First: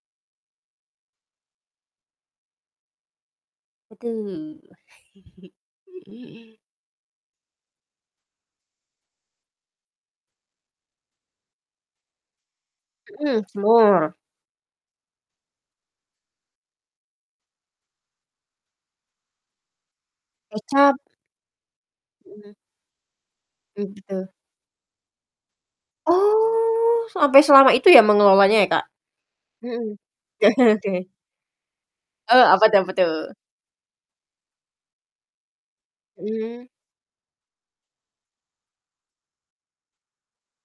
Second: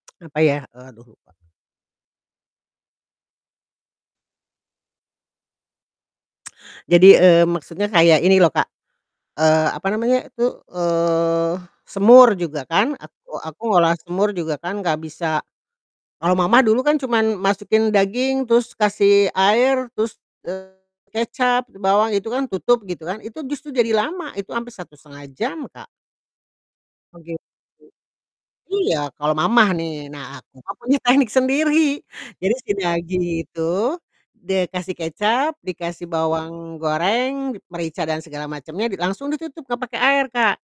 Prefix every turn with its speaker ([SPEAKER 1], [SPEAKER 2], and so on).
[SPEAKER 1] Apa ya? Eee, aduh, lupa.
[SPEAKER 2] Betul.
[SPEAKER 1] Jadi, eee, maksudnya kayak ini loh, Kak, eee, apa namanya itu, eee, semur juga kan, aku
[SPEAKER 2] Mhm,
[SPEAKER 1] aku ngolah
[SPEAKER 2] semur.
[SPEAKER 1] semur juga kan nggak bisa. Kalau mama dulu kan cuman masukin daging terus kasih air terus, eee,
[SPEAKER 2] Kecap.
[SPEAKER 1] kecap, bawang, itu kan
[SPEAKER 2] Mhm.
[SPEAKER 1] tutup gitu kan, itu justru
[SPEAKER 2] Hmm,
[SPEAKER 1] jadi
[SPEAKER 2] betul.
[SPEAKER 1] lama, itu hampir 1,5 jam, Kak.
[SPEAKER 2] Oh,
[SPEAKER 1] Oh,
[SPEAKER 2] sampai
[SPEAKER 1] gitu.
[SPEAKER 2] selama itu ya mengelolanya ya, Kak?
[SPEAKER 1] Iya, kalau mama
[SPEAKER 2] Mhm.
[SPEAKER 1] nih, nah aku mah punya
[SPEAKER 2] Oke.
[SPEAKER 1] teknik sendiri.
[SPEAKER 2] Eee,
[SPEAKER 1] Jadi
[SPEAKER 2] apa
[SPEAKER 1] si
[SPEAKER 2] tuh apa
[SPEAKER 1] daging
[SPEAKER 2] tuh?
[SPEAKER 1] itu de kasih kecap, dikasih bawang
[SPEAKER 2] Mmm.
[SPEAKER 1] goreng, merica dan segala macemnya dit langsung ditutup, nggak pake air, Kak.